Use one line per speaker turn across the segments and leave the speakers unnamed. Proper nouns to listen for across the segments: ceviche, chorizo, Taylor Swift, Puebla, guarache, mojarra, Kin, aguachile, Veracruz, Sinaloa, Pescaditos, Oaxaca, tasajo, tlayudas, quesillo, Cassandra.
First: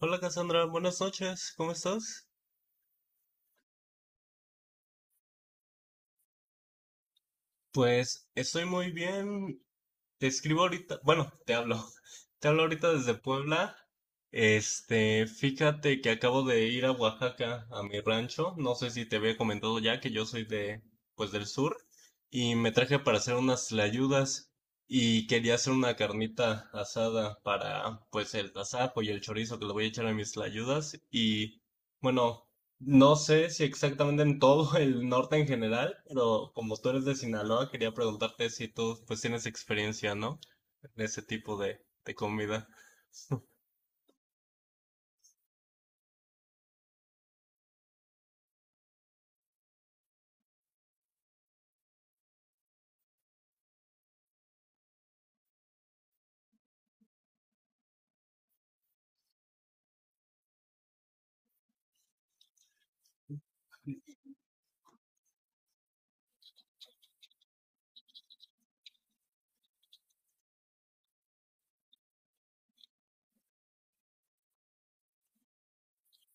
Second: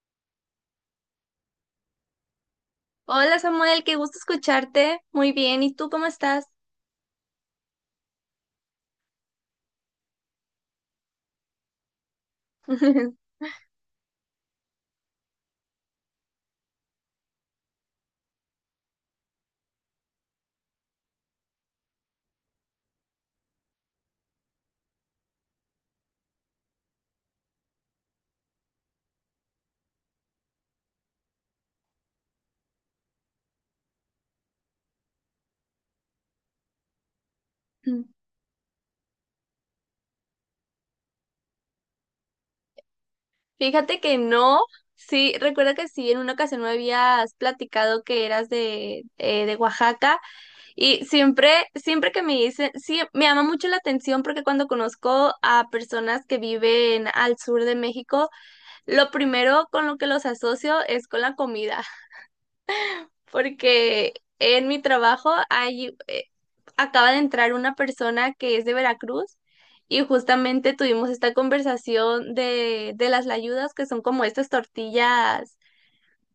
Hola Cassandra, buenas noches, ¿cómo estás?
Hola Samuel, qué gusto escucharte. Muy bien, ¿y tú cómo estás?
Pues estoy muy bien. Te escribo ahorita, bueno, te hablo. Te hablo ahorita desde Puebla. Fíjate que acabo de ir a Oaxaca, a mi rancho. No sé si te había comentado ya que yo soy pues del sur. Y me traje para hacer unas tlayudas. Y quería hacer una carnita asada para, pues, el tasajo y el chorizo que le voy a echar a mis tlayudas. Y, bueno. No sé si exactamente en todo el norte en general, pero como tú eres de Sinaloa, quería preguntarte si tú pues tienes experiencia, ¿no? En ese tipo de comida.
Fíjate que no, sí, recuerdo que sí, en una ocasión me habías platicado que eras de Oaxaca y siempre, siempre que me dicen, sí, me llama mucho la atención porque cuando conozco a personas que viven al sur de México, lo primero con lo que los asocio es con la comida. Porque en mi trabajo acaba de entrar una persona que es de Veracruz y justamente tuvimos esta conversación de las layudas que son como estas tortillas,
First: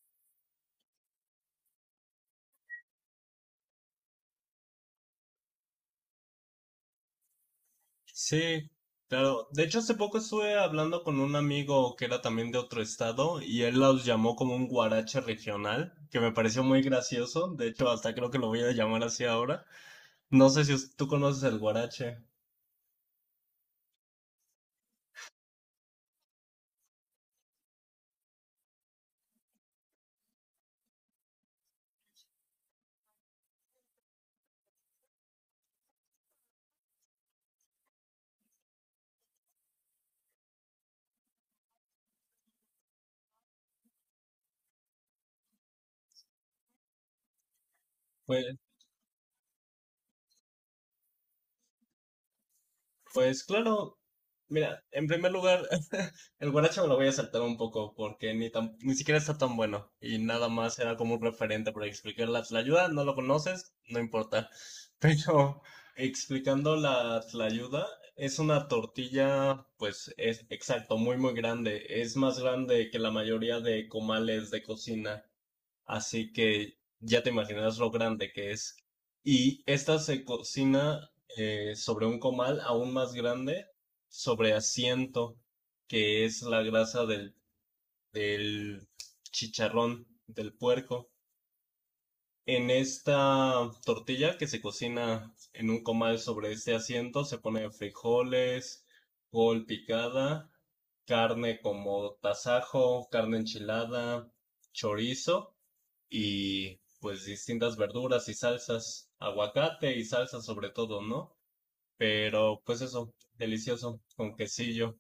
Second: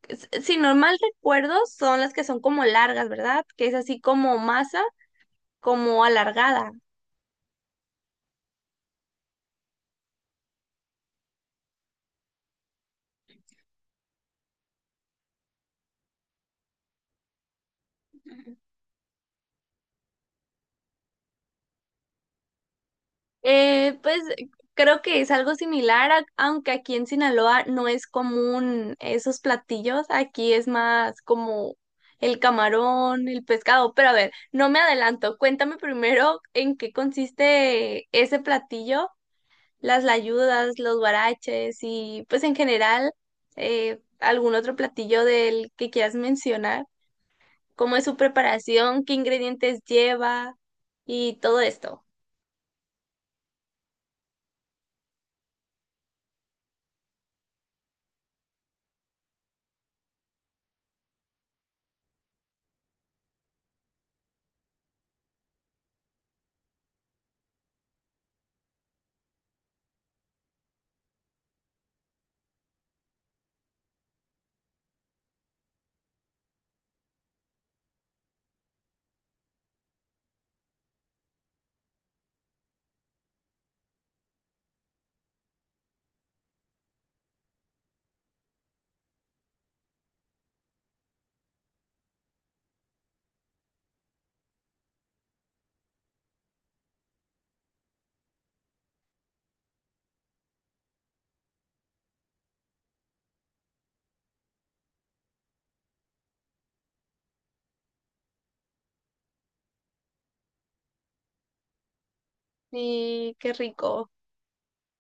si no mal recuerdo, son las que son como largas, ¿verdad? Que es así como masa, como alargada.
Sí, claro. De hecho, hace poco estuve hablando con un amigo que era también de otro estado y él los llamó como un guarache regional, que me pareció muy gracioso. De hecho, hasta creo que lo voy a llamar así ahora. No sé si tú conoces el guarache.
Pues creo que es algo similar, aunque aquí en Sinaloa no es común esos platillos, aquí es más como el camarón, el pescado, pero a ver, no me adelanto, cuéntame primero en qué consiste ese platillo, las layudas, los huaraches y pues en general algún otro platillo del que quieras mencionar, cómo es su preparación, qué ingredientes lleva y todo esto.
Pues claro, mira, en primer lugar, el guaracha me lo voy a saltar un poco porque ni siquiera está tan bueno y nada más era como un referente para explicar la tlayuda, no lo conoces, no importa. Pero explicando la tlayuda, es una tortilla, pues es exacto, muy muy grande, es más grande que la mayoría de comales de cocina. Así que ya te imaginas lo grande que es. Y esta se cocina sobre un comal aún más grande, sobre asiento, que es la grasa del chicharrón del puerco. En esta tortilla que se cocina en un comal sobre este asiento se pone frijoles, col picada, carne como tasajo, carne enchilada, chorizo y pues distintas verduras y salsas, aguacate y salsa sobre todo, ¿no? Pero pues eso,
Y qué
delicioso,
rico.
con quesillo,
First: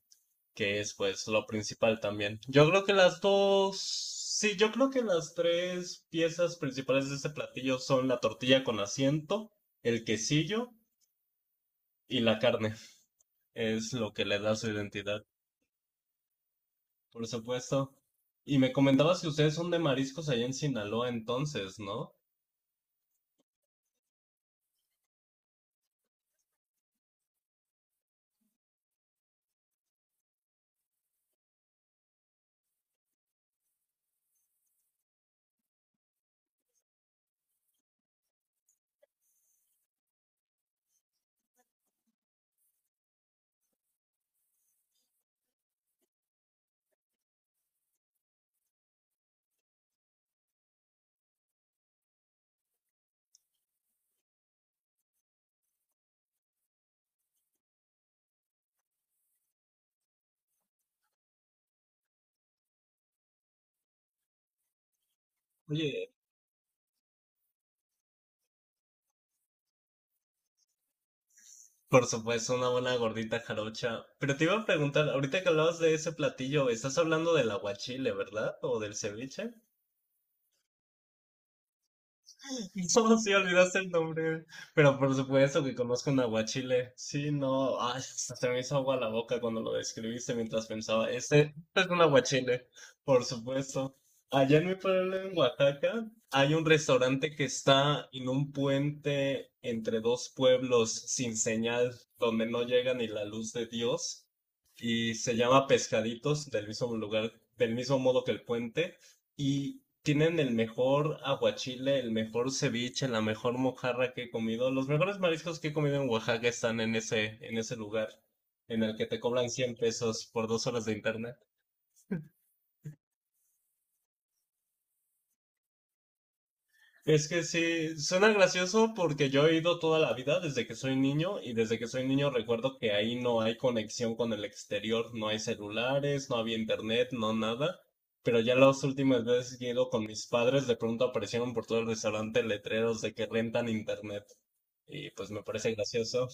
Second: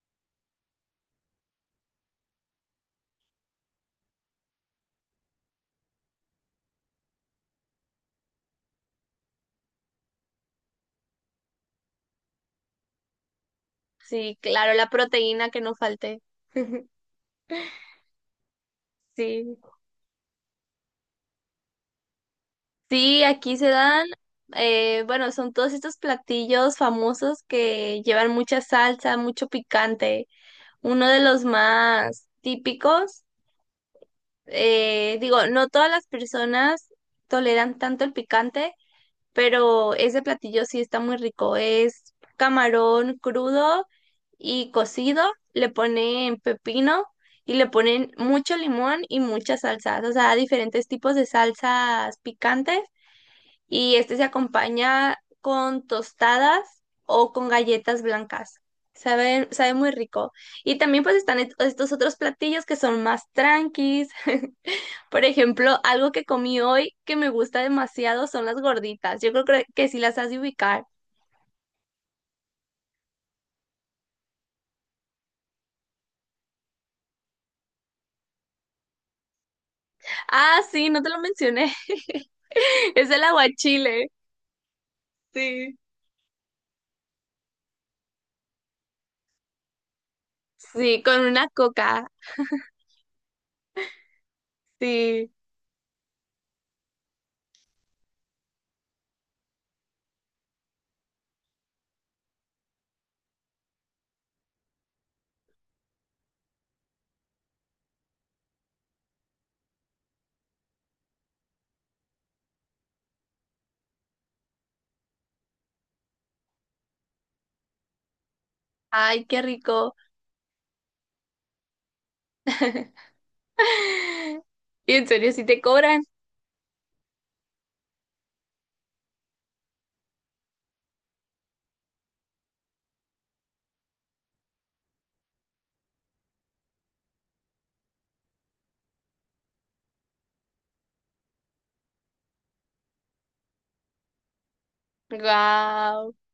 que es pues lo principal también. Yo creo que las dos, sí, yo creo que las tres piezas principales de este platillo son la tortilla con asiento, el quesillo y la carne. Es lo que
Sí,
le da su
claro, la
identidad,
proteína que no falte.
por supuesto. Y me comentabas que ustedes
Sí,
son de mariscos allá en Sinaloa entonces, ¿no?
sí, aquí se dan, bueno, son todos estos platillos famosos que llevan mucha salsa, mucho picante. Uno de los más típicos, digo, no todas las personas toleran tanto el picante, pero ese platillo sí está muy rico. Es camarón crudo y cocido, le ponen pepino y le ponen mucho limón y muchas salsas, o sea, diferentes tipos de salsas picantes y este se acompaña con tostadas o con galletas blancas. Sabe, sabe muy rico. Y también pues están estos otros platillos que son más tranquis. Por ejemplo, algo
Oye,
que comí hoy que me gusta demasiado son las gorditas. Yo creo que sí las has de ubicar.
por supuesto, una buena gordita jarocha. Pero te iba a preguntar, ahorita que hablabas de ese platillo, estás hablando del aguachile, ¿verdad? ¿O del ceviche?
Ah, sí, no te lo mencioné. Es
¿Cómo
el
si olvidaste el
aguachile.
nombre? Pero por supuesto que
Sí.
conozco un aguachile. Sí, no, ay, hasta se me hizo agua la boca cuando lo describiste mientras
Sí,
pensaba,
con
este,
una
este es un
coca.
aguachile, por supuesto. Allá en mi pueblo,
Sí.
en Oaxaca, hay un restaurante que está en un puente entre dos pueblos sin señal, donde no llega ni la luz de Dios, y se llama Pescaditos, del mismo lugar, del mismo modo que el puente. Y tienen el mejor aguachile, el mejor ceviche, la mejor mojarra que he comido. Los mejores mariscos que he comido en Oaxaca están en ese lugar, en el que te
Ay, qué
cobran 100
rico.
pesos por 2 horas de internet.
Y en serio, sí te cobran.
Es que sí, suena gracioso porque yo he ido toda la vida desde que soy niño y desde que soy niño recuerdo que ahí no hay conexión con el exterior, no hay celulares, no había internet, no nada. Pero ya las últimas veces que he ido con mis padres, de pronto aparecieron por todo el restaurante letreros de que rentan internet. Y pues me parece
Wow.
gracioso,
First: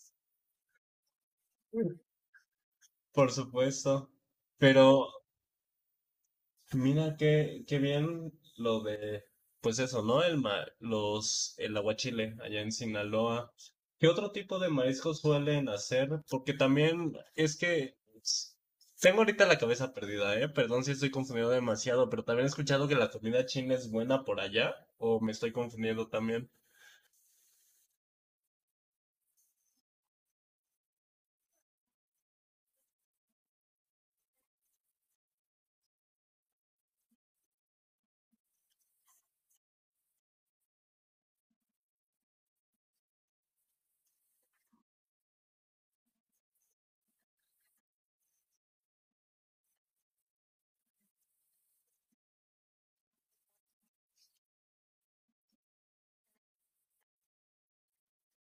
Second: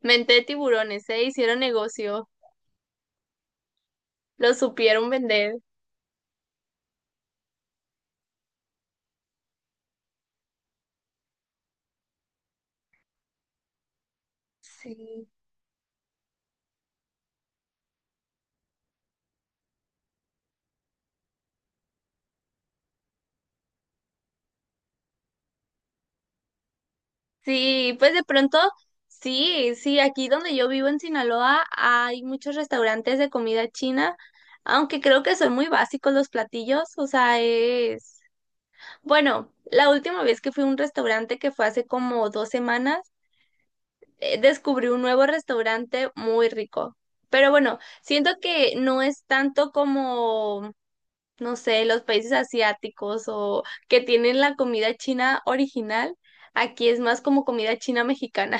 Mente de tiburones, ¿eh? Hicieron negocio.
por supuesto.
Lo
Pero
supieron vender.
mira qué, qué bien lo de, pues eso, ¿no? El aguachile allá en Sinaloa. ¿Qué otro tipo de mariscos
Sí.
suelen hacer? Porque también es que s- tengo ahorita la cabeza perdida, ¿eh? Perdón si estoy confundido demasiado, pero también he escuchado que la comida china es buena por allá, o me estoy confundiendo también.
Sí, pues de pronto, sí, sí, aquí donde yo vivo en Sinaloa hay muchos restaurantes de comida china, aunque creo que son muy básicos los platillos, o sea, es... Bueno, la última vez que fui a un restaurante que fue hace como dos semanas, descubrí un nuevo restaurante muy rico. Pero bueno, siento que no es tanto como, no sé, los países asiáticos o que tienen la comida china original. Aquí es más como comida china mexicana.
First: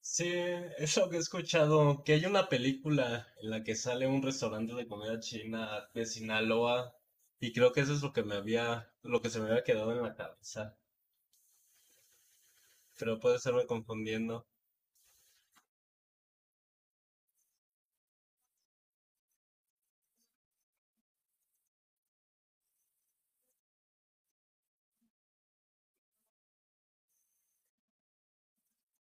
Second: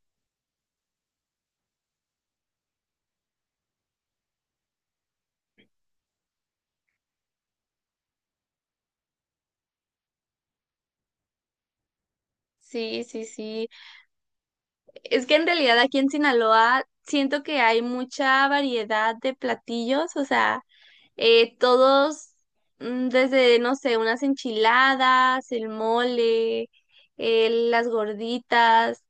Sí, eso que he escuchado, que hay una película en la que sale un restaurante de comida china de Sinaloa y creo que eso es lo que me había, lo que se me había quedado en la cabeza,
Sí,
pero
sí,
puede estarme
sí.
confundiendo.
Es que en realidad aquí en Sinaloa siento que hay mucha variedad de platillos, o sea, eh, todos, desde, no sé, unas enchiladas, el mole, las gorditas.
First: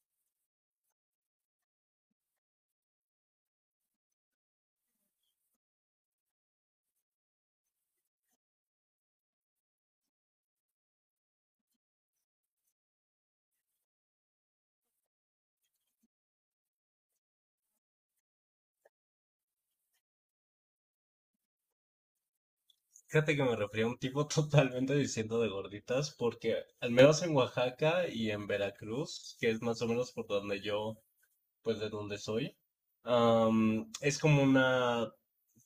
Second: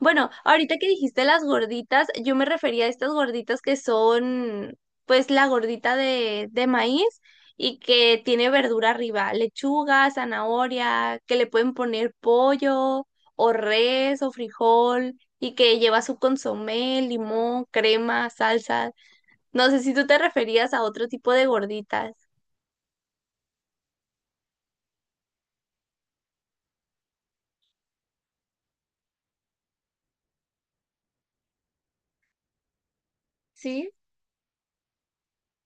Bueno, ahorita que dijiste las gorditas, yo me refería a estas gorditas que son, pues, la gordita de maíz y que tiene verdura arriba, lechuga, zanahoria, que le pueden poner pollo o res o frijol y que lleva su consomé, limón, crema, salsa. No sé si tú te referías a otro tipo de gorditas.
Fíjate que me refería a un tipo totalmente diciendo de gorditas porque al menos en Oaxaca y en Veracruz, que es más o menos por donde yo, pues de donde soy,
Sí,
es como una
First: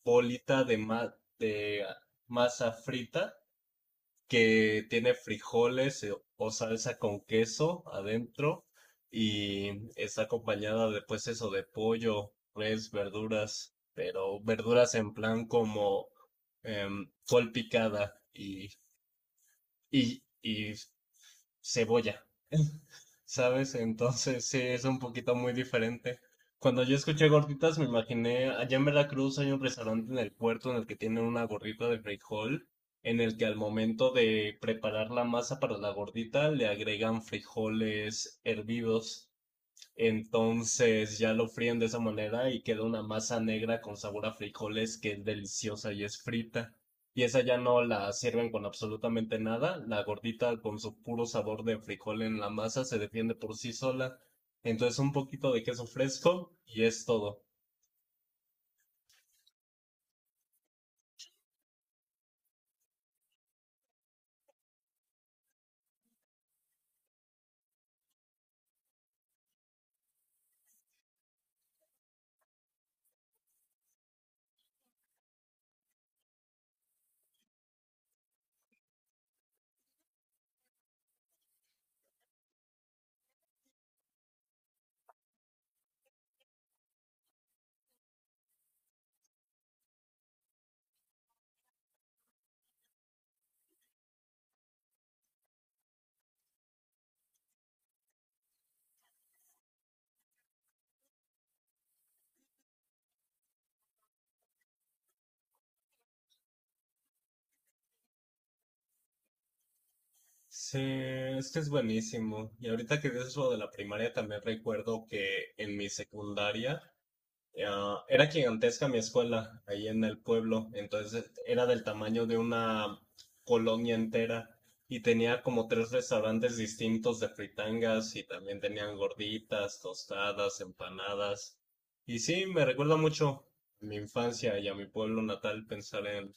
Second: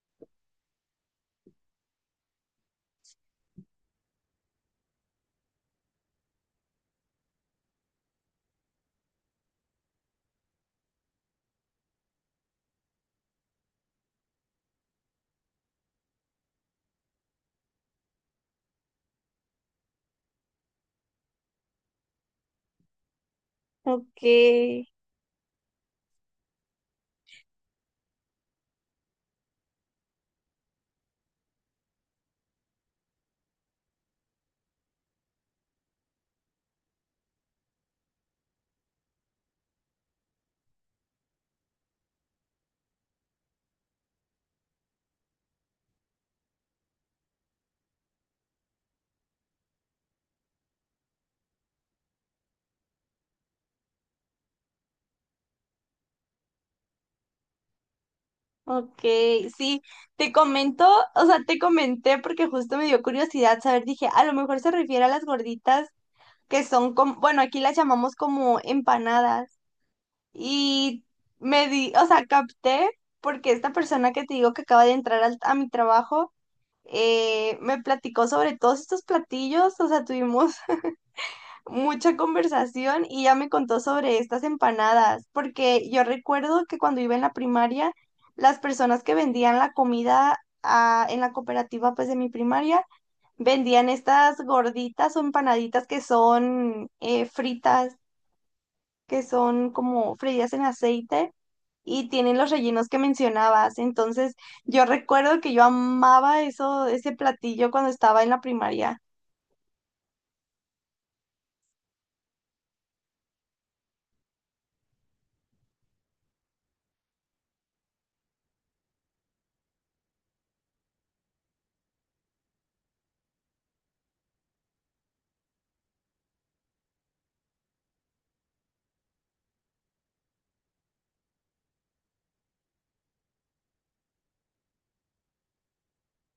bolita de masa frita que tiene frijoles o salsa con queso adentro y está acompañada de pues eso de pollo, res, verduras, pero verduras en plan como col picada y cebolla, ¿sabes? Entonces sí, es
okay
un poquito muy diferente. Cuando yo escuché gorditas me imaginé, allá en Veracruz hay un restaurante en el puerto en el que tienen una gordita de frijol, en el que al momento de preparar la masa para la gordita le agregan frijoles hervidos. Entonces ya lo fríen de esa manera y queda una masa negra con sabor a frijoles que es deliciosa y es frita. Y esa ya no la sirven con absolutamente nada. La gordita con su puro sabor de frijol en la masa se defiende por sí sola. Entonces un poquito de queso fresco y es todo.
okay sí, te comento, o sea, te comenté porque justo me dio curiosidad saber, dije, a lo mejor se refiere a las gorditas que son como, bueno, aquí las llamamos como empanadas y me di, o sea, capté porque esta persona que te digo que acaba de entrar a mi trabajo, me platicó sobre todos estos platillos, o sea, tuvimos mucha conversación y ya me contó sobre estas empanadas, porque yo recuerdo que cuando iba en la primaria, las personas que vendían la comida ah, en la cooperativa pues de mi primaria, vendían estas gorditas o empanaditas que son fritas, que son como freídas en aceite. Y tienen los rellenos que mencionabas. Entonces, yo recuerdo que yo amaba eso, ese platillo cuando estaba en la primaria.
Sí, es que es buenísimo. Y ahorita que dices lo de la primaria, también recuerdo que en mi secundaria ah, era gigantesca mi escuela ahí en el pueblo, entonces era del tamaño de una colonia entera y tenía como tres restaurantes distintos de fritangas y también tenían gorditas, tostadas, empanadas. Y sí, me recuerda mucho a mi infancia y a mi pueblo natal pensar en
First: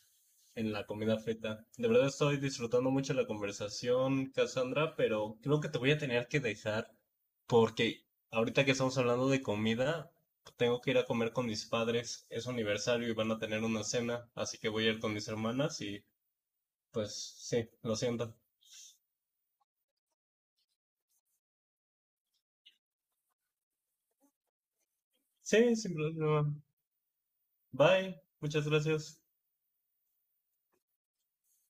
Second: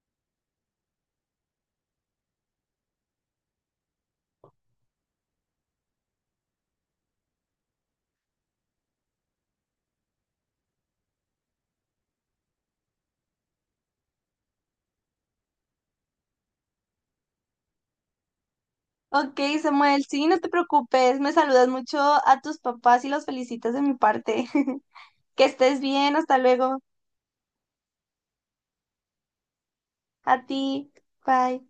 la comida feta. De verdad estoy disfrutando mucho la conversación, Cassandra, pero creo que te voy a tener que dejar porque ahorita que estamos hablando de comida, tengo que ir a comer con mis padres. Es su aniversario y van a tener una cena, así que voy a ir con mis hermanas y pues sí, lo siento.
Ok, Samuel, sí, no te preocupes, me saludas mucho a tus papás y los felicitas de mi parte. Que
Sí,
estés
sin
bien, hasta
problema.
luego.
Bye, muchas gracias.
A ti, bye.